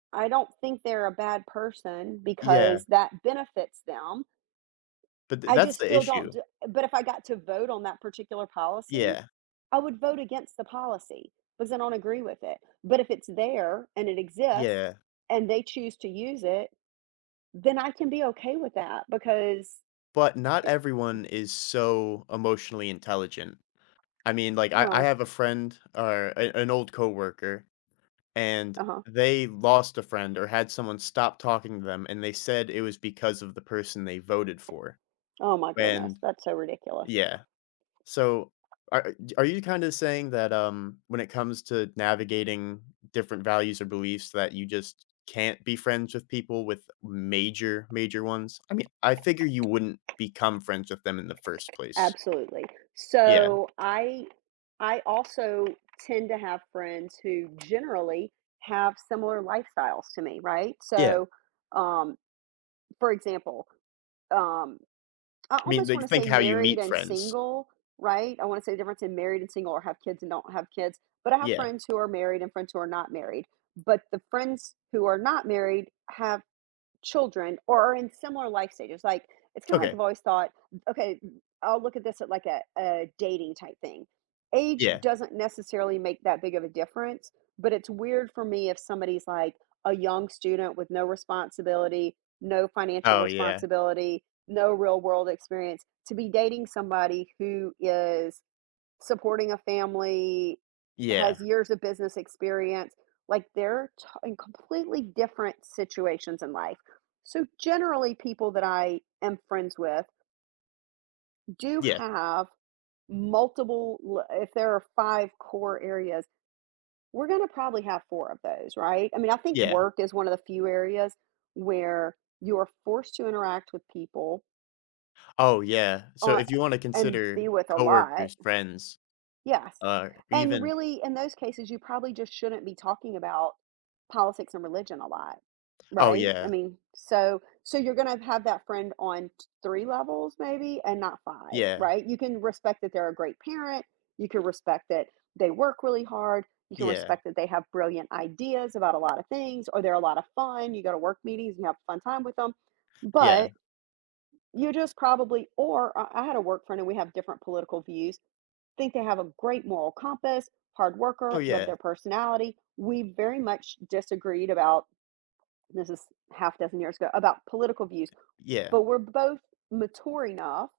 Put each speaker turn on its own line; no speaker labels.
I don't think they're a bad person
Yeah.
because that benefits them.
But th
I
that's
just
the
still don't
issue.
d but if I got to vote on that particular policy,
Yeah.
I would vote against the policy because I don't agree with it. But if it's there and it exists
Yeah.
and they choose to use it, then I can be okay with that because,
But not
it
everyone is so emotionally intelligent. I mean, like, I I
Well
have a friend or an an old coworker, and
Uh-huh.
they lost a friend or had someone stop talking to them. And they said it was because of the person they voted for.
Oh my goodness.
And
That's so ridiculous.
yeah. So, a are you kinda saying that, um, when it comes to navigating different values or beliefs that you just can't be friends with people with major, major ones? I mean, I figure you wouldn't become friends with them in the first place.
Absolutely.
Yeah.
So, I I also tend to have friends who generally have similar lifestyles to me, right?
Yeah.
So, um, for example, um, I
Mean,
almost want
like,
to
think
say
how you
married
meet
and
friends.
single, right? I want to say the difference in married and single or have kids and don't have kids. But I have
Yeah.
friends who are married and friends who are not married, but the friends who are not married have children or are in similar life stages, like, it's kinda, like,
Okay.
I've always thought, okay, I'll look at this at like a a dating type thing. Age
Yeah.
doesn't necessarily make that big of a difference, but it's weird for me if somebody is, like, a young student with no responsibility, no financial
Oh, yeah.
responsibility, no real-world experience to be dating somebody who is supporting a family,
Yeah.
has years of business experience. Like they're to in completely different situations in life. So generally people that I am friends with do
Yeah.
have multiple, lo if there are 5 core areas, we're going to probably have 4 of those, right? I mean, I think
Yeah.
work is one of the few areas where you are forced to interact with people
Oh, yeah. So
uh,
if you wanna
and be
consider
with a lot.
coworkers, friends,
Yes,
uh,
and
even
really in those cases, you probably just shouldn't be talking about politics and religion a lot,
Oh,
right? I
yeah.
mean, so, so you're going to have that friend on t 3 levels maybe and not 5,
Yeah.
right? You can respect that they're a great parent. You can respect that they work really hard. You can
Yeah.
respect that they have brilliant ideas about a lot of things, or they're a lot of fun. You go to work meetings and have a fun time with them,
Yeah.
but you just probably, or I I had a work friend and we have different political views, think they have a great moral compass, hard
Oh,
worker, love
yeah.
their personality. We very much disagreed about this is half a dozen years ago about political views,
Yeah.
but we're both mature enough